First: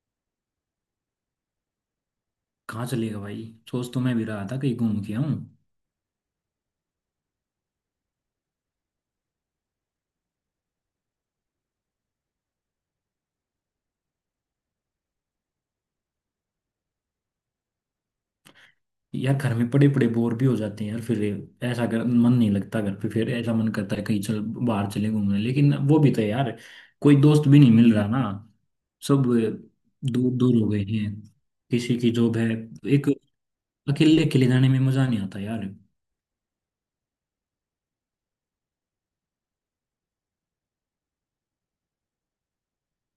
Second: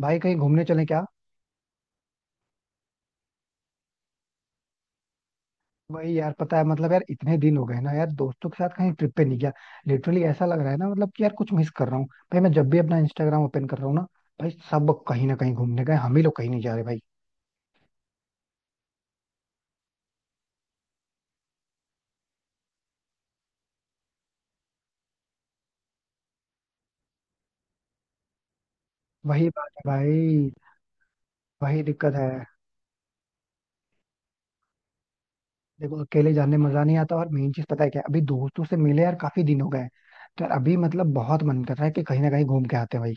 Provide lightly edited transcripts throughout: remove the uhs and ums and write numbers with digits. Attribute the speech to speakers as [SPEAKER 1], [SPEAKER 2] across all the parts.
[SPEAKER 1] भाई कहीं घूमने चले क्या?
[SPEAKER 2] कहाँ चलेगा भाई। सोच तो मैं भी रहा था कहीं घूम के आऊं।
[SPEAKER 1] वही यार पता है मतलब यार इतने दिन हो गए ना यार दोस्तों के साथ कहीं ट्रिप पे नहीं गया. लिटरली ऐसा लग रहा है ना मतलब कि यार कुछ मिस कर रहा हूँ. भाई मैं जब भी अपना इंस्टाग्राम ओपन कर रहा हूँ ना. भाई सब कहीं ना कहीं घूमने गए हम ही लोग कहीं नहीं जा रहे भाई.
[SPEAKER 2] यार घर में पड़े पड़े बोर भी हो जाते हैं यार फिर। ऐसा कर मन नहीं लगता घर पे, फिर ऐसा मन करता है कहीं चल बाहर चले घूमने, लेकिन वो भी तो है यार, कोई दोस्त भी नहीं मिल रहा ना। सब
[SPEAKER 1] वही बात है
[SPEAKER 2] दूर
[SPEAKER 1] भाई.
[SPEAKER 2] दूर हो गए हैं।
[SPEAKER 1] वही
[SPEAKER 2] किसी की
[SPEAKER 1] दिक्कत है.
[SPEAKER 2] जॉब है। एक, अकेले अकेले जाने में मजा नहीं आता यार।
[SPEAKER 1] देखो अकेले जाने में मजा नहीं आता और मेन चीज पता है क्या है? अभी दोस्तों से मिले यार काफी दिन हो गए. तो यार अभी मतलब बहुत मन कर रहा है कि कहीं ना कहीं घूम के आते हैं भाई.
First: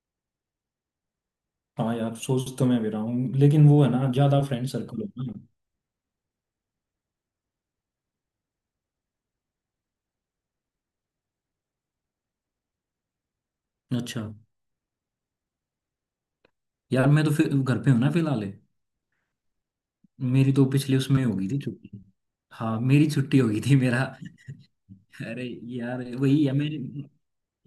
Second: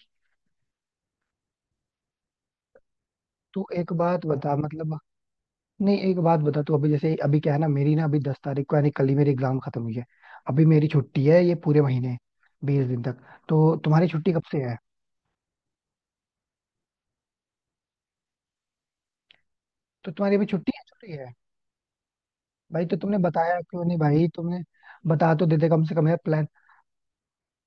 [SPEAKER 2] हाँ यार, सोच तो मैं भी रहा हूँ,
[SPEAKER 1] तो
[SPEAKER 2] लेकिन वो है
[SPEAKER 1] एक
[SPEAKER 2] ना
[SPEAKER 1] बात
[SPEAKER 2] ज्यादा
[SPEAKER 1] बता
[SPEAKER 2] फ्रेंड
[SPEAKER 1] मतलब.
[SPEAKER 2] सर्कल हो ना।
[SPEAKER 1] नहीं एक बात बता तू अभी जैसे अभी क्या है ना मेरी ना अभी 10 तारीख को यानी कल ही मेरी एग्जाम खत्म हुई है. अभी मेरी छुट्टी है ये पूरे महीने. 20 दिन तक. तो तुम्हारी
[SPEAKER 2] अच्छा।
[SPEAKER 1] छुट्टी कब से है?
[SPEAKER 2] यार मैं तो फिर घर पे हूँ ना फिलहाल।
[SPEAKER 1] तो तुम्हारी अभी
[SPEAKER 2] मेरी तो
[SPEAKER 1] छुट्टी है
[SPEAKER 2] पिछले
[SPEAKER 1] छुट्टी
[SPEAKER 2] उसमें
[SPEAKER 1] है.
[SPEAKER 2] हो गई थी छुट्टी। हाँ
[SPEAKER 1] भाई तो
[SPEAKER 2] मेरी
[SPEAKER 1] तुमने
[SPEAKER 2] छुट्टी हो
[SPEAKER 1] बताया
[SPEAKER 2] गई थी
[SPEAKER 1] क्यों नहीं
[SPEAKER 2] मेरा।
[SPEAKER 1] भाई तुमने. बता तो
[SPEAKER 2] अरे,
[SPEAKER 1] देते कम से
[SPEAKER 2] यार
[SPEAKER 1] कम यार
[SPEAKER 2] वही
[SPEAKER 1] प्लान.
[SPEAKER 2] है। मैं,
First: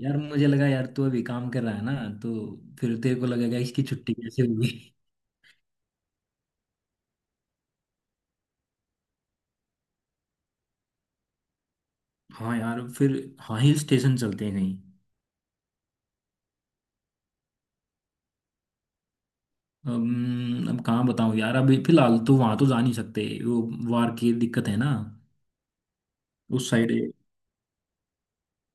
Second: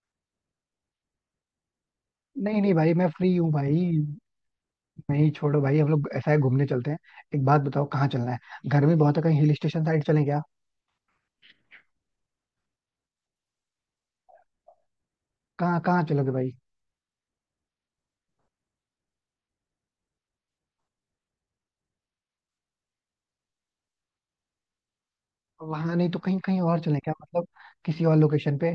[SPEAKER 2] यार मुझे लगा यार तू अभी काम कर रहा है ना, तो
[SPEAKER 1] नहीं नहीं भाई
[SPEAKER 2] फिर
[SPEAKER 1] मैं
[SPEAKER 2] तेरे को
[SPEAKER 1] फ्री हूँ
[SPEAKER 2] लगेगा इसकी
[SPEAKER 1] भाई.
[SPEAKER 2] छुट्टी कैसे होगी।
[SPEAKER 1] नहीं छोड़ो भाई हम लोग ऐसा है घूमने चलते हैं. एक बात बताओ कहाँ चलना है? गर्मी बहुत है कहीं हिल स्टेशन साइड चलें क्या?
[SPEAKER 2] हाँ यार फिर। हाँ, हिल स्टेशन चलते हैं कहीं।
[SPEAKER 1] कहाँ कहाँ चलोगे भाई?
[SPEAKER 2] अब कहाँ बताऊँ यार, अभी फिलहाल तो वहां तो जा नहीं सकते वो। वार की दिक्कत है ना।
[SPEAKER 1] वहां नहीं तो कहीं कहीं
[SPEAKER 2] उस
[SPEAKER 1] और
[SPEAKER 2] साइड।
[SPEAKER 1] चलें क्या मतलब? किसी और लोकेशन पे.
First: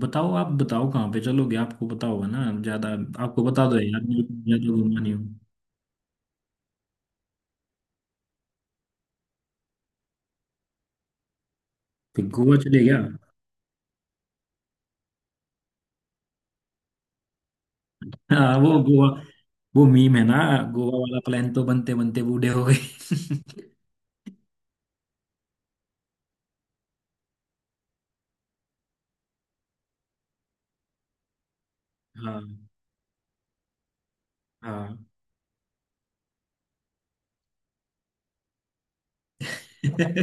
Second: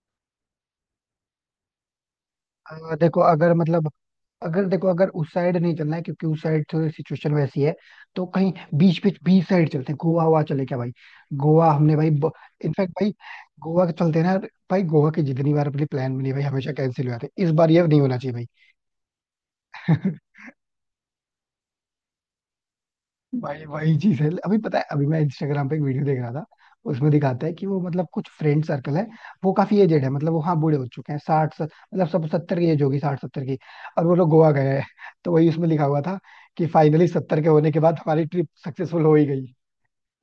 [SPEAKER 2] बताओ, आप बताओ कहाँ पे चलोगे, आपको पता होगा ना ज्यादा।
[SPEAKER 1] देखो
[SPEAKER 2] आपको
[SPEAKER 1] अगर
[SPEAKER 2] बता दो
[SPEAKER 1] मतलब.
[SPEAKER 2] यार, मैं तो
[SPEAKER 1] अगर
[SPEAKER 2] ज्यादा
[SPEAKER 1] देखो
[SPEAKER 2] घूमा
[SPEAKER 1] अगर
[SPEAKER 2] नहीं
[SPEAKER 1] उस
[SPEAKER 2] हूँ।
[SPEAKER 1] साइड नहीं चलना है क्योंकि उस साइड थोड़ी सिचुएशन वैसी है. तो कहीं. बीच बीच बीच साइड चलते हैं गोवा हुआ चले क्या भाई? गोवा हमने भाई.
[SPEAKER 2] फिर गोवा चले
[SPEAKER 1] इनफैक्ट
[SPEAKER 2] गया।
[SPEAKER 1] भाई. गोवा के चलते हैं ना. भाई गोवा की जितनी बार अपनी प्लान बनी है भाई हमेशा कैंसिल हो जाते हैं इस बार ये नहीं होना चाहिए.
[SPEAKER 2] हाँ, वो गोवा, वो
[SPEAKER 1] भाई
[SPEAKER 2] मीम है ना। गोवा वाला प्लान तो बनते बनते बूढ़े हो गए।
[SPEAKER 1] भाई वही चीज है अभी पता है अभी मैं इंस्टाग्राम पे एक वीडियो देख रहा था. उसमें दिखाता है कि वो मतलब कुछ फ्रेंड सर्कल है. वो काफी एजेड है मतलब वो हाँ बूढ़े हो चुके हैं मतलब सब
[SPEAKER 2] हाँ
[SPEAKER 1] सत्तर की एज होगी 60 70 की. और वो लोग गोवा गए हैं
[SPEAKER 2] हाँ।
[SPEAKER 1] तो वही उसमें लिखा हुआ था. कि फाइनली 70 के होने के बाद हमारी ट्रिप सक्सेसफुल हो ही गई.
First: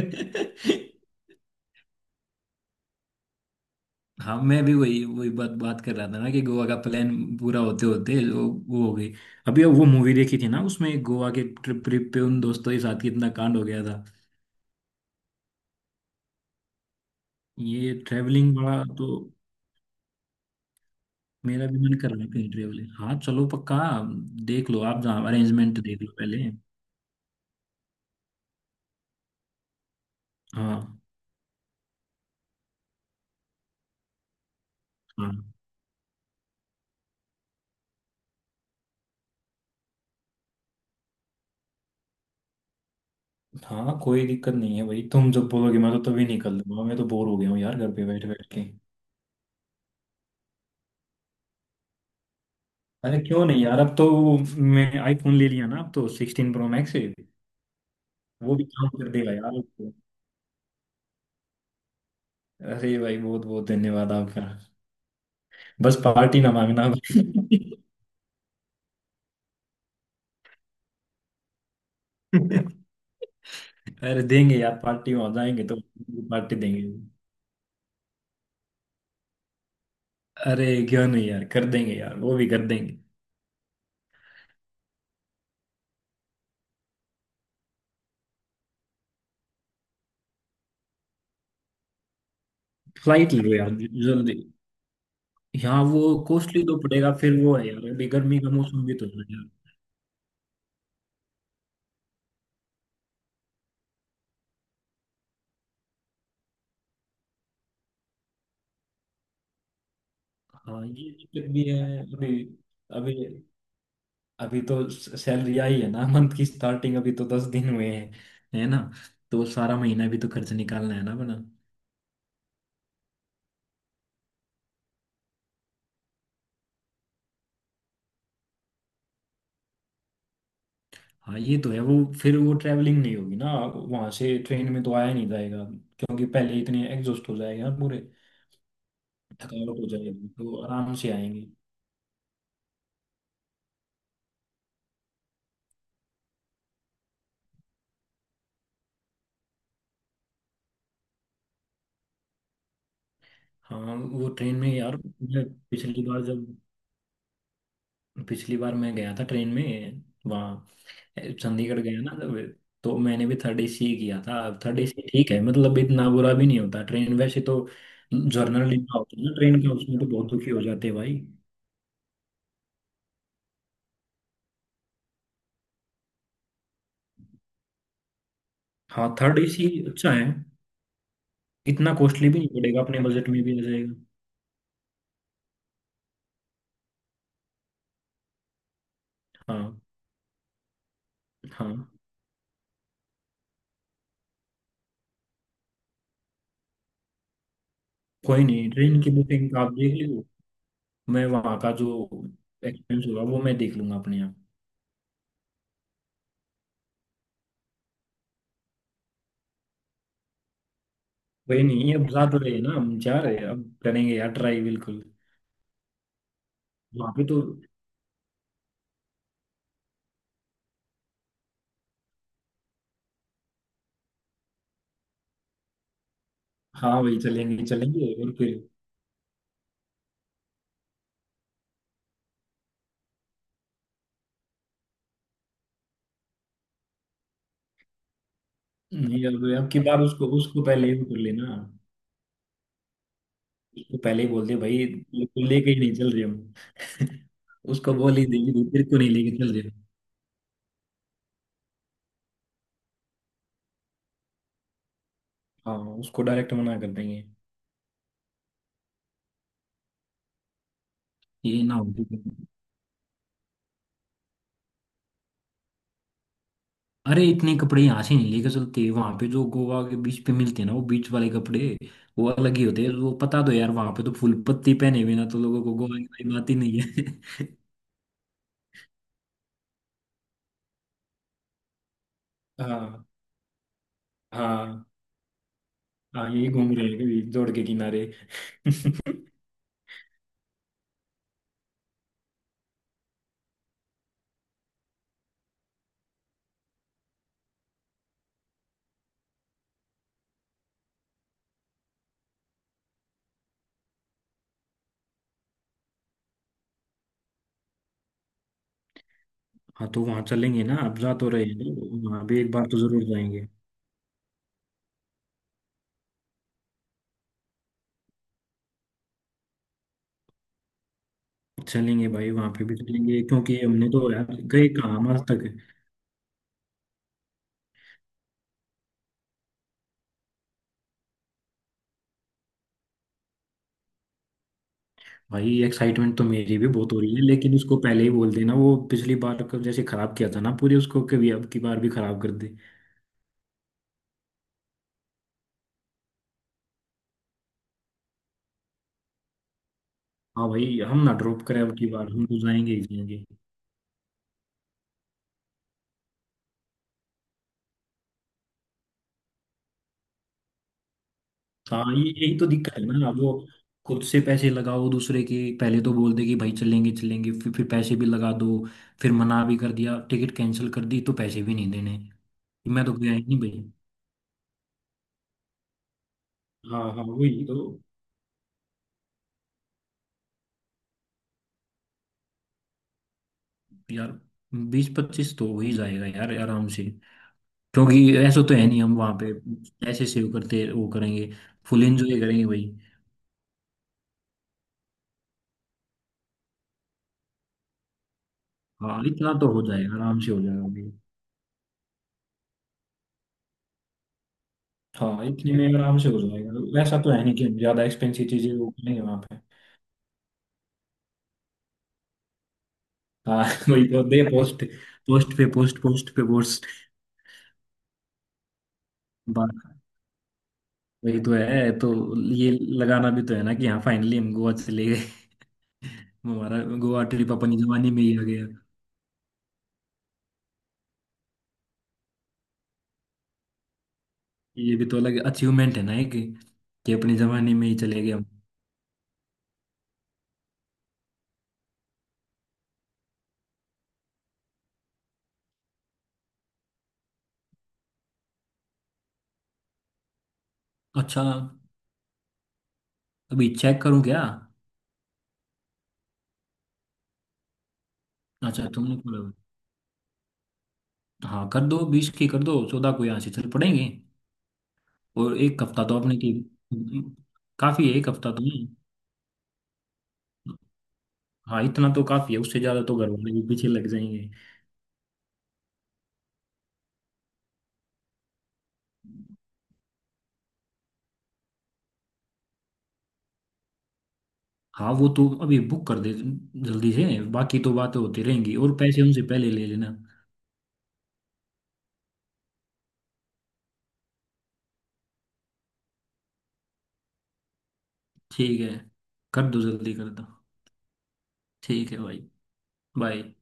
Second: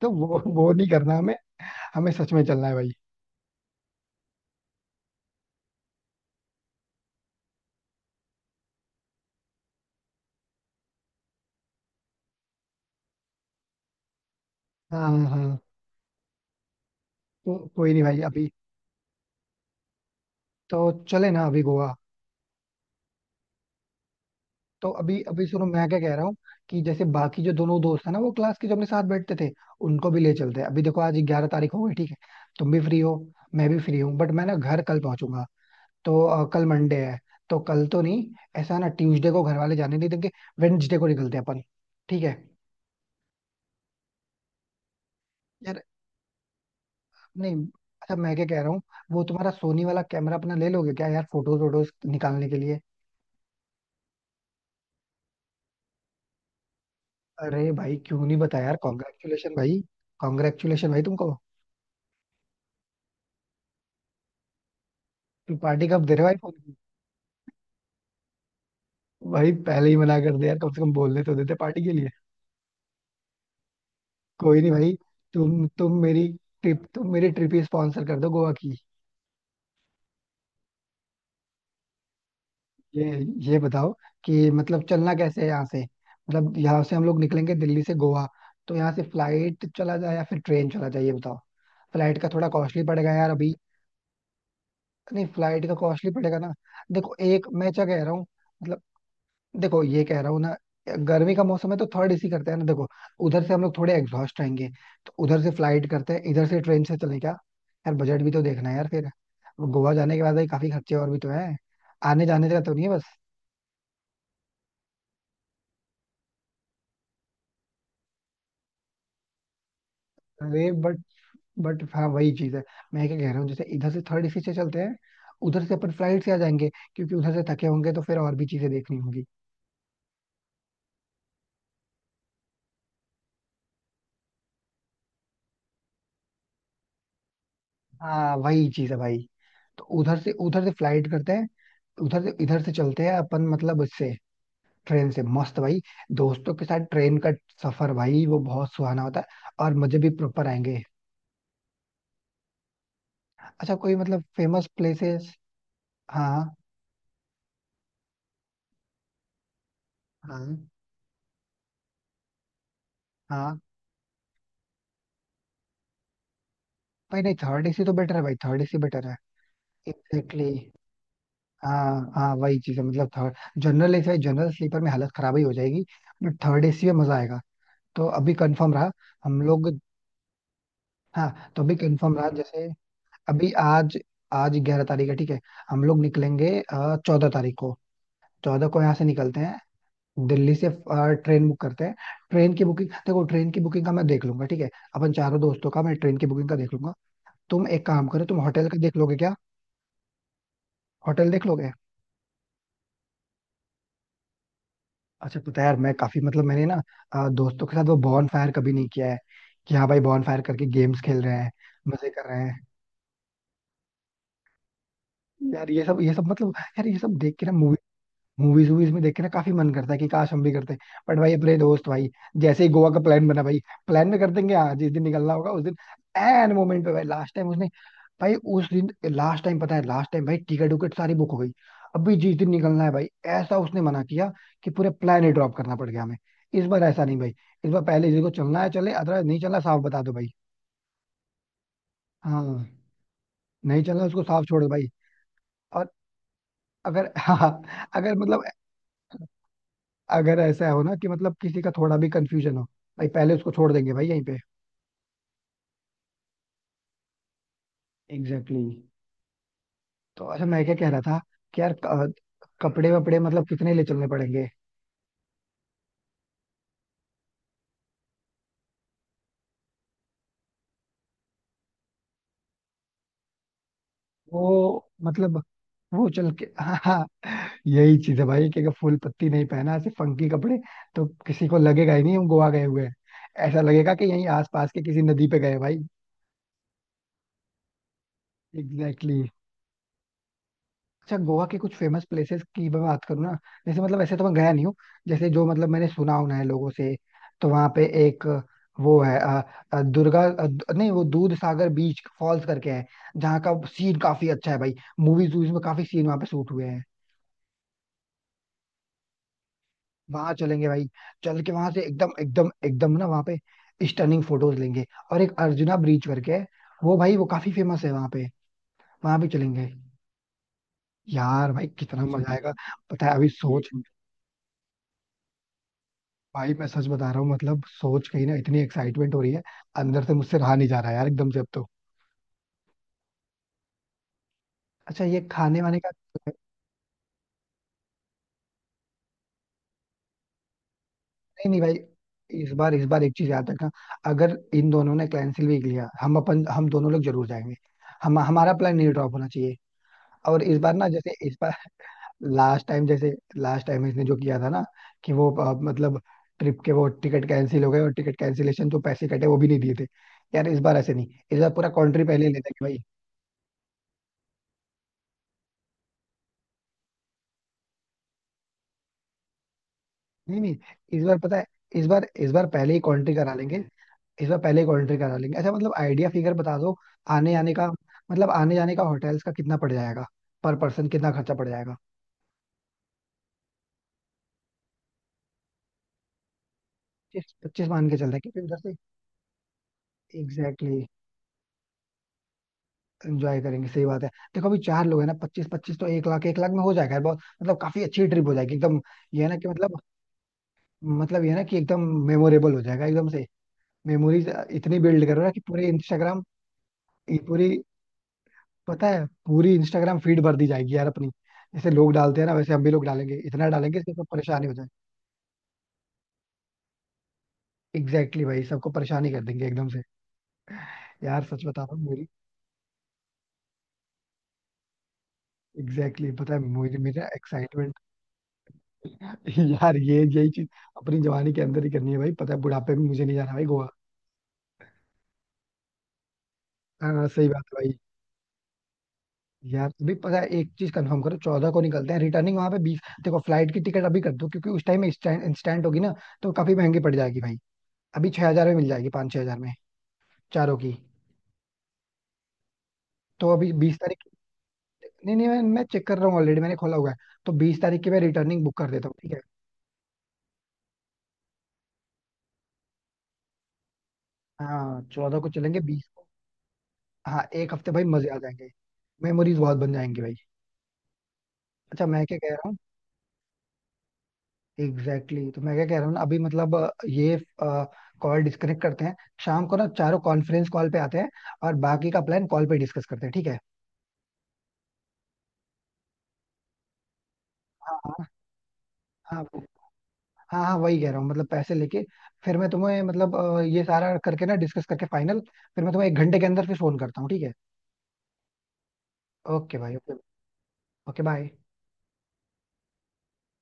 [SPEAKER 1] तो वो नहीं करना हमें. हमें सच में चलना है भाई.
[SPEAKER 2] हाँ, मैं भी वही वही बात बात कर रहा था ना कि गोवा का प्लान पूरा होते होते वो हो गई। अभी वो मूवी देखी थी ना, उसमें एक गोवा के ट्रिप ट्रिप पे उन दोस्तों के साथ कितना कांड हो गया था।
[SPEAKER 1] हाँ, हाँ, हाँ. तो कोई
[SPEAKER 2] ये
[SPEAKER 1] नहीं भाई अभी.
[SPEAKER 2] ट्रेवलिंग बड़ा तो
[SPEAKER 1] तो चले ना अभी
[SPEAKER 2] मेरा भी
[SPEAKER 1] गोवा?
[SPEAKER 2] मन कर रहा है कहीं ट्रेवलिंग। हाँ चलो पक्का। देख लो
[SPEAKER 1] तो
[SPEAKER 2] आप,
[SPEAKER 1] अभी
[SPEAKER 2] जहाँ
[SPEAKER 1] अभी सुनो
[SPEAKER 2] अरेंजमेंट
[SPEAKER 1] मैं क्या
[SPEAKER 2] देख लो
[SPEAKER 1] कह रहा हूँ.
[SPEAKER 2] पहले।
[SPEAKER 1] कि जैसे बाकी जो दोनों दोस्त है ना वो क्लास के जो अपने साथ बैठते थे. उनको भी ले चलते हैं अभी
[SPEAKER 2] हाँ
[SPEAKER 1] देखो आज 11 तारीख हो गई ठीक है. तुम भी फ्री हो. मैं भी फ्री हूँ बट मैं ना घर कल
[SPEAKER 2] हाँ
[SPEAKER 1] पहुंचूंगा. तो कल मंडे है. तो कल तो नहीं. ऐसा ना ट्यूसडे को घर वाले जाने नहीं देंगे. वेडनेसडे को निकलते हैं अपन. ठीक है.
[SPEAKER 2] हाँ। कोई दिक्कत नहीं है भाई, तुम जब बोलोगे
[SPEAKER 1] यार.
[SPEAKER 2] मैं तो तभी निकल लूंगा, मैं तो बोर हो गया
[SPEAKER 1] नहीं.
[SPEAKER 2] हूँ यार घर पे
[SPEAKER 1] अच्छा
[SPEAKER 2] बैठ
[SPEAKER 1] मैं क्या
[SPEAKER 2] बैठ
[SPEAKER 1] कह
[SPEAKER 2] के।
[SPEAKER 1] रहा हूँ. वो तुम्हारा सोनी वाला कैमरा अपना ले लोगे क्या यार फोटोज वोटोज निकालने के लिए?
[SPEAKER 2] अरे क्यों नहीं यार, अब तो मैं आईफोन ले लिया ना, अब तो 16 प्रो मैक्स है।
[SPEAKER 1] अरे भाई क्यों नहीं
[SPEAKER 2] वो
[SPEAKER 1] बताया
[SPEAKER 2] भी
[SPEAKER 1] यार
[SPEAKER 2] काम कर देगा
[SPEAKER 1] कॉन्ग्रेचुलेशन
[SPEAKER 2] यार अब
[SPEAKER 1] भाई.
[SPEAKER 2] तो।
[SPEAKER 1] कॉन्ग्रेचुलेशन भाई तुमको.
[SPEAKER 2] अरे भाई बहुत बहुत धन्यवाद आपका।
[SPEAKER 1] तुम पार्टी
[SPEAKER 2] बस
[SPEAKER 1] कब दे रहे
[SPEAKER 2] पार्टी
[SPEAKER 1] हो
[SPEAKER 2] ना
[SPEAKER 1] भाई?
[SPEAKER 2] मांगना।
[SPEAKER 1] भाई पहले ही मना कर दिया कम से कम बोलने तो देते पार्टी के लिए.
[SPEAKER 2] अरे देंगे
[SPEAKER 1] कोई नहीं
[SPEAKER 2] यार
[SPEAKER 1] भाई.
[SPEAKER 2] पार्टी, वहां जाएंगे
[SPEAKER 1] तुम
[SPEAKER 2] तो
[SPEAKER 1] तुम मेरी.
[SPEAKER 2] पार्टी देंगे।
[SPEAKER 1] ट्रिप तुम मेरी ट्रिप ही स्पॉन्सर कर दो गोवा की.
[SPEAKER 2] अरे क्यों नहीं यार, कर देंगे यार, वो भी कर देंगे।
[SPEAKER 1] ये. ये बताओ. कि मतलब चलना कैसे है यहाँ से मतलब यहाँ से हम लोग निकलेंगे दिल्ली से गोवा. तो यहाँ से फ्लाइट चला जाए या फिर ट्रेन चला जाए ये बताओ. फ्लाइट का थोड़ा कॉस्टली पड़ेगा यार
[SPEAKER 2] फ्लाइट ले
[SPEAKER 1] अभी.
[SPEAKER 2] लो यार, जल्दी।
[SPEAKER 1] नहीं फ्लाइट का
[SPEAKER 2] यहाँ वो
[SPEAKER 1] कॉस्टली पड़ेगा ना.
[SPEAKER 2] कॉस्टली तो पड़ेगा,
[SPEAKER 1] देखो
[SPEAKER 2] फिर
[SPEAKER 1] एक
[SPEAKER 2] वो है
[SPEAKER 1] मैं क्या
[SPEAKER 2] यार
[SPEAKER 1] कह
[SPEAKER 2] अभी
[SPEAKER 1] रहा हूँ.
[SPEAKER 2] गर्मी का मौसम भी तो है।
[SPEAKER 1] देखो ये कह रहा हूँ ना. गर्मी का मौसम है तो थर्ड एसी करते हैं ना देखो. उधर से हम लोग थोड़े एग्जॉस्ट आएंगे. तो उधर से फ्लाइट करते हैं इधर से ट्रेन से चले क्या? यार बजट भी तो देखना है यार फिर. गोवा जाने के बाद भाई काफी
[SPEAKER 2] हाँ
[SPEAKER 1] खर्चे और
[SPEAKER 2] ये
[SPEAKER 1] भी तो
[SPEAKER 2] दिक्कत
[SPEAKER 1] हैं.
[SPEAKER 2] भी है
[SPEAKER 1] आने
[SPEAKER 2] अभी।
[SPEAKER 1] जाने का तो नहीं है बस.
[SPEAKER 2] अभी अभी तो सैलरी आई है ना, मंथ की स्टार्टिंग अभी तो 10 दिन हुए हैं, है ना। तो सारा महीना भी तो खर्च
[SPEAKER 1] अरे
[SPEAKER 2] निकालना
[SPEAKER 1] बट.
[SPEAKER 2] है ना बना।
[SPEAKER 1] बट हाँ वही चीज है. मैं क्या कह रहा हूँ जैसे इधर से थर्ड एसी से चलते हैं. उधर से अपन फ्लाइट से आ जाएंगे. क्योंकि उधर से थके होंगे तो फिर और भी चीजें देखनी होंगी.
[SPEAKER 2] हाँ ये तो है वो। फिर वो ट्रैवलिंग नहीं होगी ना, वहां से ट्रेन में तो आया नहीं जाएगा, क्योंकि पहले इतने एग्जॉस्ट हो जाएगा पूरे।
[SPEAKER 1] हाँ वही चीज है भाई.
[SPEAKER 2] थकावट
[SPEAKER 1] तो
[SPEAKER 2] हो
[SPEAKER 1] उधर
[SPEAKER 2] जाएगी
[SPEAKER 1] से
[SPEAKER 2] तो
[SPEAKER 1] उधर से
[SPEAKER 2] आराम
[SPEAKER 1] फ्लाइट
[SPEAKER 2] से
[SPEAKER 1] करते
[SPEAKER 2] आएंगे।
[SPEAKER 1] हैं. उधर से इधर से चलते हैं अपन मतलब उससे. ट्रेन से मस्त भाई. दोस्तों के साथ ट्रेन का. सफर भाई वो बहुत सुहाना होता है. और मजे भी प्रॉपर आएंगे. अच्छा कोई
[SPEAKER 2] हाँ
[SPEAKER 1] मतलब
[SPEAKER 2] वो ट्रेन
[SPEAKER 1] फेमस
[SPEAKER 2] में यार,
[SPEAKER 1] प्लेसेस.
[SPEAKER 2] मैं पिछली बार जब,
[SPEAKER 1] हाँ,
[SPEAKER 2] पिछली बार मैं गया था ट्रेन में
[SPEAKER 1] हाँ,
[SPEAKER 2] वहाँ, चंडीगढ़ गया ना जब, तो मैंने भी
[SPEAKER 1] हाँ.
[SPEAKER 2] थर्ड एसी ही किया था। थर्ड एसी ठीक है, मतलब इतना बुरा भी नहीं होता ट्रेन
[SPEAKER 1] भाई नहीं
[SPEAKER 2] वैसे तो।
[SPEAKER 1] थर्ड एसी तो बेटर है भाई थर्ड
[SPEAKER 2] जर्नल
[SPEAKER 1] एसी
[SPEAKER 2] डिब्बा
[SPEAKER 1] बेटर है.
[SPEAKER 2] होता है ना ट्रेन का, उसमें तो बहुत
[SPEAKER 1] एग्जैक्टली
[SPEAKER 2] दुखी हो
[SPEAKER 1] exactly.
[SPEAKER 2] जाते हैं भाई।
[SPEAKER 1] हाँ हाँ वही चीज है मतलब third. General AC general sleeper में हालत खराब ही हो जाएगी. बट थर्ड एसी में मजा आएगा. तो अभी कंफर्म रहा.
[SPEAKER 2] हाँ, थर्ड
[SPEAKER 1] हम लोग.
[SPEAKER 2] एसी अच्छा है।
[SPEAKER 1] हाँ तो अभी
[SPEAKER 2] इतना
[SPEAKER 1] कंफर्म रहा
[SPEAKER 2] कॉस्टली भी नहीं
[SPEAKER 1] जैसे.
[SPEAKER 2] पड़ेगा, अपने बजट में
[SPEAKER 1] अभी
[SPEAKER 2] भी आ जाएगा।
[SPEAKER 1] आज. आज 11 तारीख है ठीक है. हम लोग निकलेंगे 14 तारीख को. चौदह को यहाँ से निकलते हैं.
[SPEAKER 2] हाँ
[SPEAKER 1] दिल्ली से ट्रेन बुक
[SPEAKER 2] हाँ।
[SPEAKER 1] करते हैं. ट्रेन की बुकिंग देखो ट्रेन की बुकिंग का मैं देख लूंगा ठीक है. अपन चारों दोस्तों का मैं ट्रेन की बुकिंग का देख लूंगा. तुम एक काम करो तुम
[SPEAKER 2] कोई
[SPEAKER 1] होटल
[SPEAKER 2] नहीं,
[SPEAKER 1] का देख
[SPEAKER 2] ट्रेन की
[SPEAKER 1] लोगे क्या?
[SPEAKER 2] बुकिंग आप देख लो, मैं
[SPEAKER 1] होटल देख
[SPEAKER 2] वहाँ का
[SPEAKER 1] लोगे?
[SPEAKER 2] जो एक्सपेंस होगा वो मैं देख लूंगा अपने यहाँ।
[SPEAKER 1] अच्छा पता है यार मैं काफी मतलब मैंने ना. दोस्तों के साथ वो बॉन फायर कभी नहीं किया है. कि हाँ भाई बॉन फायर करके गेम्स खेल रहे हैं.
[SPEAKER 2] कोई नहीं, अब
[SPEAKER 1] मजे
[SPEAKER 2] जा
[SPEAKER 1] कर
[SPEAKER 2] तो
[SPEAKER 1] रहे
[SPEAKER 2] रहे
[SPEAKER 1] हैं.
[SPEAKER 2] हैं ना, हम जा रहे हैं, अब करेंगे यार ट्राई बिल्कुल।
[SPEAKER 1] यार ये सब मतलब यार ये
[SPEAKER 2] वहाँ
[SPEAKER 1] सब
[SPEAKER 2] पे
[SPEAKER 1] देख
[SPEAKER 2] तो।
[SPEAKER 1] के ना मूवी. मूवीज वूवीज में देख के ना काफी मन करता है कि काश हम भी करते. बट भाई अपने दोस्त भाई. जैसे ही गोवा का प्लान बना भाई. प्लान में कर देंगे हाँ जिस दिन निकलना होगा उस दिन. एन मोमेंट पे
[SPEAKER 2] हाँ,
[SPEAKER 1] भाई
[SPEAKER 2] वही
[SPEAKER 1] लास्ट टाइम
[SPEAKER 2] चलेंगे
[SPEAKER 1] उसने.
[SPEAKER 2] चलेंगे और
[SPEAKER 1] भाई
[SPEAKER 2] फिर
[SPEAKER 1] उस दिन लास्ट टाइम पता है लास्ट टाइम भाई टिकट विकेट सारी बुक हो गई. अभी जिस दिन निकलना है भाई. ऐसा उसने मना किया. कि पूरे प्लान ही ड्रॉप करना पड़ गया हमें. इस बार ऐसा नहीं भाई. इस बार पहले जिसको चलना है चले
[SPEAKER 2] नहीं।
[SPEAKER 1] अदरवाइज नहीं
[SPEAKER 2] अब
[SPEAKER 1] चलना
[SPEAKER 2] अब की
[SPEAKER 1] साफ
[SPEAKER 2] बार
[SPEAKER 1] बता दो
[SPEAKER 2] उसको
[SPEAKER 1] भाई.
[SPEAKER 2] उसको पहले ही बोल लेना।
[SPEAKER 1] हाँ. नहीं
[SPEAKER 2] उसको
[SPEAKER 1] चलना उसको
[SPEAKER 2] पहले ही
[SPEAKER 1] साफ
[SPEAKER 2] बोल दे
[SPEAKER 1] छोड़ दो
[SPEAKER 2] भाई,
[SPEAKER 1] भाई.
[SPEAKER 2] बिल्कुल लेके ही
[SPEAKER 1] और.
[SPEAKER 2] नहीं चल रहे हम।
[SPEAKER 1] अगर हाँ.
[SPEAKER 2] उसको
[SPEAKER 1] अगर
[SPEAKER 2] बोल ही
[SPEAKER 1] मतलब.
[SPEAKER 2] देंगे भाई, तेरे को नहीं लेके चल रहे।
[SPEAKER 1] अगर ऐसा हो ना कि मतलब किसी का थोड़ा भी कंफ्यूजन हो. भाई पहले उसको छोड़ देंगे भाई यहीं पे.
[SPEAKER 2] हाँ, उसको डायरेक्ट मना कर देंगे।
[SPEAKER 1] Exactly exactly. तो अच्छा मैं क्या कह रहा था. कि
[SPEAKER 2] ये
[SPEAKER 1] यार
[SPEAKER 2] ना हो।
[SPEAKER 1] कपड़े वपड़े मतलब कितने ले चलने पड़ेंगे.
[SPEAKER 2] अरे इतने कपड़े यहाँ से नहीं लेके चलते, वहां पे जो गोवा के बीच पे मिलते हैं ना वो बीच वाले कपड़े, वो अलग ही होते हैं। वो पता तो यार वहां पे, तो फुल पत्ती
[SPEAKER 1] वो
[SPEAKER 2] पहने बिना तो
[SPEAKER 1] मतलब.
[SPEAKER 2] लोगों को गोवा की
[SPEAKER 1] वो चल
[SPEAKER 2] कोई
[SPEAKER 1] के
[SPEAKER 2] बात ही
[SPEAKER 1] हाँ
[SPEAKER 2] नहीं
[SPEAKER 1] हाँ.
[SPEAKER 2] है।
[SPEAKER 1] यही चीज है भाई कि अगर फूल पत्ती नहीं पहना ऐसे फंकी कपड़े. तो किसी को लगेगा ही नहीं हम गोवा गए हुए हैं.
[SPEAKER 2] हाँ
[SPEAKER 1] ऐसा लगेगा कि यहीं आसपास के
[SPEAKER 2] हाँ
[SPEAKER 1] किसी नदी पे गए भाई.
[SPEAKER 2] हाँ, यही घूम रहे हैं कभी जोड़ के किनारे।
[SPEAKER 1] एग्जैक्टली. अच्छा गोवा के कुछ फेमस प्लेसेस की मैं बात करूँ ना. जैसे मतलब ऐसे तो मैं गया नहीं हूँ. जैसे जो मतलब मैंने सुना होना है लोगों से. तो वहाँ पे एक. वो है नहीं वो दूध सागर बीच फॉल्स करके है. जहाँ का सीन काफी अच्छा है भाई. मूवीज वूवीज में काफी सीन वहाँ पे शूट हुए हैं.
[SPEAKER 2] हाँ तो वहाँ
[SPEAKER 1] वहाँ
[SPEAKER 2] चलेंगे
[SPEAKER 1] चलेंगे
[SPEAKER 2] ना,
[SPEAKER 1] भाई.
[SPEAKER 2] अब जा तो
[SPEAKER 1] चल
[SPEAKER 2] रहे
[SPEAKER 1] के
[SPEAKER 2] हैं
[SPEAKER 1] वहाँ से
[SPEAKER 2] ना,
[SPEAKER 1] एकदम
[SPEAKER 2] वहाँ भी
[SPEAKER 1] एकदम
[SPEAKER 2] एक बार तो
[SPEAKER 1] एकदम
[SPEAKER 2] जरूर
[SPEAKER 1] ना वहाँ पे.
[SPEAKER 2] जाएंगे।
[SPEAKER 1] स्टनिंग फोटोज लेंगे. और एक अर्जुना ब्रिज करके है. वो भाई वो काफी फेमस है वहाँ पे. वहाँ भी चलेंगे. यार भाई कितना
[SPEAKER 2] चलेंगे
[SPEAKER 1] मजा
[SPEAKER 2] भाई, वहाँ
[SPEAKER 1] आएगा.
[SPEAKER 2] पे भी
[SPEAKER 1] पता है
[SPEAKER 2] चलेंगे,
[SPEAKER 1] अभी
[SPEAKER 2] क्योंकि
[SPEAKER 1] सोच.
[SPEAKER 2] हमने तो यार गए कहाँ आज तक।
[SPEAKER 1] भाई मैं सच बता रहा हूँ मतलब सोच के ही ना इतनी एक्साइटमेंट हो रही है. अंदर से मुझसे रहा नहीं जा रहा है यार एकदम से अब तो. अच्छा ये
[SPEAKER 2] भाई
[SPEAKER 1] खाने वाने का.
[SPEAKER 2] एक्साइटमेंट तो मेरी भी बहुत हो रही है, लेकिन उसको पहले ही बोल देना, वो पिछली बार का जैसे खराब किया था ना पूरी, उसको कभी अब
[SPEAKER 1] नहीं
[SPEAKER 2] की
[SPEAKER 1] नहीं
[SPEAKER 2] बार भी खराब कर
[SPEAKER 1] भाई
[SPEAKER 2] दे।
[SPEAKER 1] इस बार एक चीज याद रखना. अगर इन दोनों ने कैंसिल भी किया हम अपन हम दोनों लोग जरूर जाएंगे. हम हमारा प्लान नहीं ड्रॉप होना चाहिए. और
[SPEAKER 2] हाँ
[SPEAKER 1] इस बार
[SPEAKER 2] भाई
[SPEAKER 1] ना
[SPEAKER 2] हम ना
[SPEAKER 1] जैसे इस
[SPEAKER 2] ड्रॉप
[SPEAKER 1] बार.
[SPEAKER 2] करें, अब की बार हम तो
[SPEAKER 1] लास्ट
[SPEAKER 2] जाएंगे ही
[SPEAKER 1] टाइम जैसे
[SPEAKER 2] जाएंगे।
[SPEAKER 1] लास्ट टाइम इसने जो किया था ना. कि वो मतलब. ट्रिप के वो टिकट कैंसिल हो गए और टिकट कैंसिलेशन जो पैसे कटे वो भी नहीं दिए थे. यार इस बार ऐसे नहीं इस बार पूरा
[SPEAKER 2] हाँ
[SPEAKER 1] कंट्री
[SPEAKER 2] ये
[SPEAKER 1] पहले ले
[SPEAKER 2] यही तो दिक्कत
[SPEAKER 1] लेंगे.
[SPEAKER 2] है ना, अब वो, खुद से पैसे लगाओ दूसरे के, पहले तो बोल दे कि भाई चलेंगे चलेंगे, फिर पैसे भी लगा दो, फिर मना भी कर दिया, टिकट
[SPEAKER 1] नहीं नहीं
[SPEAKER 2] कैंसिल कर दी,
[SPEAKER 1] इस
[SPEAKER 2] तो
[SPEAKER 1] बार पता
[SPEAKER 2] पैसे
[SPEAKER 1] है.
[SPEAKER 2] भी नहीं देने।
[SPEAKER 1] इस बार पहले ही
[SPEAKER 2] मैं तो गया
[SPEAKER 1] कॉन्ट्री
[SPEAKER 2] ही
[SPEAKER 1] करा
[SPEAKER 2] नहीं
[SPEAKER 1] लेंगे.
[SPEAKER 2] भाई।
[SPEAKER 1] इस बार पहले ही कॉन्ट्री करा लेंगे अच्छा मतलब आइडिया फिगर बता दो.
[SPEAKER 2] हाँ हाँ
[SPEAKER 1] आने
[SPEAKER 2] वही
[SPEAKER 1] आने
[SPEAKER 2] तो।
[SPEAKER 1] का. मतलब आने जाने का होटल्स का कितना पड़ जाएगा. पर पर्सन कितना खर्चा पड़ जाएगा?
[SPEAKER 2] यार 20-25 तो हो ही जाएगा यार आराम से,
[SPEAKER 1] पच्चीस पच्चीस मान के चलते
[SPEAKER 2] क्योंकि
[SPEAKER 1] हैं क्योंकि
[SPEAKER 2] ऐसा तो
[SPEAKER 1] उधर
[SPEAKER 2] है
[SPEAKER 1] से.
[SPEAKER 2] नहीं हम वहाँ पे पैसे सेव करते
[SPEAKER 1] एग्जैक्टली.
[SPEAKER 2] वो करेंगे। फुल एंजॉय करेंगे भाई।
[SPEAKER 1] एंजॉय करेंगे सही बात है. देखो अभी चार लोग हैं ना 25 25 तो एक लाख में हो जाएगा बहुत मतलब काफी अच्छी ट्रिप हो जाएगी एकदम.
[SPEAKER 2] हाँ
[SPEAKER 1] ये है
[SPEAKER 2] इतना
[SPEAKER 1] ना कि
[SPEAKER 2] तो हो
[SPEAKER 1] मतलब.
[SPEAKER 2] जाएगा, आराम से हो जाएगा भाई।
[SPEAKER 1] मतलब ये है ना कि एकदम. मेमोरेबल हो जाएगा एकदम से. मेमोरीज. इतनी बिल्ड करो
[SPEAKER 2] हाँ,
[SPEAKER 1] ना कि
[SPEAKER 2] इतने
[SPEAKER 1] पूरे
[SPEAKER 2] में आराम से हो
[SPEAKER 1] इंस्टाग्राम.
[SPEAKER 2] जाएगा, वैसा तो है नहीं कि
[SPEAKER 1] पूरी
[SPEAKER 2] हम ज्यादा एक्सपेंसिव चीजें वो
[SPEAKER 1] पता
[SPEAKER 2] करेंगे
[SPEAKER 1] है
[SPEAKER 2] वहाँ पे।
[SPEAKER 1] पूरी इंस्टाग्राम फीड भर दी जाएगी यार अपनी. जैसे लोग डालते हैं ना वैसे हम भी लोग डालेंगे
[SPEAKER 2] हाँ
[SPEAKER 1] इतना डालेंगे
[SPEAKER 2] वही
[SPEAKER 1] कि
[SPEAKER 2] तो
[SPEAKER 1] सब
[SPEAKER 2] दे,
[SPEAKER 1] परेशानी हो
[SPEAKER 2] पोस्ट
[SPEAKER 1] जाए.
[SPEAKER 2] पोस्ट पे पोस्ट, पोस्ट पे पोस्ट।
[SPEAKER 1] एग्जैक्टली exactly भाई सबको परेशानी कर देंगे
[SPEAKER 2] बात
[SPEAKER 1] एकदम से.
[SPEAKER 2] वही
[SPEAKER 1] यार
[SPEAKER 2] तो
[SPEAKER 1] सच बता
[SPEAKER 2] है
[SPEAKER 1] रहा हूँ
[SPEAKER 2] तो,
[SPEAKER 1] मेरी.
[SPEAKER 2] ये लगाना भी तो है ना कि हाँ फाइनली हम गोवा चले गए।
[SPEAKER 1] एग्जैक्टली exactly, पता है
[SPEAKER 2] हमारा
[SPEAKER 1] मुझे
[SPEAKER 2] गोवा
[SPEAKER 1] मेरा
[SPEAKER 2] ट्रिप अपनी
[SPEAKER 1] एक्साइटमेंट.
[SPEAKER 2] जवानी में ही आ गया।
[SPEAKER 1] यार ये यही चीज. अपनी जवानी के अंदर ही करनी है भाई पता है बुढ़ापे में मुझे नहीं जाना भाई गोवा.
[SPEAKER 2] ये भी तो अलग अचीवमेंट है ना एक,
[SPEAKER 1] हाँ
[SPEAKER 2] कि
[SPEAKER 1] हाँ,
[SPEAKER 2] अपनी
[SPEAKER 1] सही बात
[SPEAKER 2] जवानी
[SPEAKER 1] है
[SPEAKER 2] में ही
[SPEAKER 1] भाई.
[SPEAKER 2] चले गए हम।
[SPEAKER 1] यार अभी पता है एक चीज कंफर्म करो 14 को निकलते हैं रिटर्निंग वहां पे 20 देखो फ्लाइट की टिकट अभी कर दो क्योंकि उस टाइम में इंस्टेंट होगी ना. तो काफी महंगी पड़ जाएगी भाई. अभी 6 हजार में मिल जाएगी 5-6 हजार में. चारों की.
[SPEAKER 2] अच्छा,
[SPEAKER 1] तो
[SPEAKER 2] अभी
[SPEAKER 1] अभी 20.
[SPEAKER 2] चेक करूँ क्या।
[SPEAKER 1] नहीं नहीं मैं चेक कर रहा हूँ ऑलरेडी मैंने खोला हुआ है. तो 20 तारीख की मैं रिटर्निंग बुक
[SPEAKER 2] अच्छा
[SPEAKER 1] कर देता हूँ
[SPEAKER 2] तुमने
[SPEAKER 1] ठीक है.
[SPEAKER 2] बोला। हाँ कर दो, 20 की कर दो, 14 को यहाँ से चल पड़ेंगे।
[SPEAKER 1] हाँ 14 को
[SPEAKER 2] और
[SPEAKER 1] चलेंगे
[SPEAKER 2] एक हफ्ता
[SPEAKER 1] 20
[SPEAKER 2] तो
[SPEAKER 1] को.
[SPEAKER 2] अपने की
[SPEAKER 1] हाँ एक हफ्ते भाई
[SPEAKER 2] काफी है,
[SPEAKER 1] मजे
[SPEAKER 2] एक
[SPEAKER 1] आ
[SPEAKER 2] हफ्ता तो
[SPEAKER 1] जाएंगे.
[SPEAKER 2] नहीं।
[SPEAKER 1] मेमोरीज बहुत बन जाएंगी भाई.
[SPEAKER 2] हाँ
[SPEAKER 1] अच्छा
[SPEAKER 2] इतना तो
[SPEAKER 1] मैं क्या कह
[SPEAKER 2] काफी है,
[SPEAKER 1] रहा हूँ.
[SPEAKER 2] उससे ज्यादा तो घर वाले भी पीछे लग जाएंगे।
[SPEAKER 1] Exactly exactly. तो मैं क्या कह रहा हूँ ना अभी मतलब ये. कॉल डिस्कनेक्ट करते हैं. शाम को ना चारों कॉन्फ्रेंस कॉल पे आते हैं. और बाकी का प्लान कॉल पे डिस्कस करते हैं ठीक है.
[SPEAKER 2] हाँ वो तो अभी बुक कर दे, जल्दी से, बाकी तो
[SPEAKER 1] हाँ
[SPEAKER 2] बातें
[SPEAKER 1] हाँ.
[SPEAKER 2] होती रहेंगी और पैसे
[SPEAKER 1] हाँ
[SPEAKER 2] उनसे पहले ले लेना।
[SPEAKER 1] हाँ हाँ वही कह रहा हूँ मतलब पैसे लेके. फिर मैं तुम्हें मतलब ये सारा करके ना डिस्कस करके फाइनल. फिर मैं तुम्हें 1 घंटे के अंदर फिर फोन करता हूँ ठीक है.
[SPEAKER 2] ठीक है, कर
[SPEAKER 1] ओके
[SPEAKER 2] दो
[SPEAKER 1] भाई ओके.
[SPEAKER 2] जल्दी कर दो।
[SPEAKER 1] Okay bye.
[SPEAKER 2] ठीक है भाई। बाय।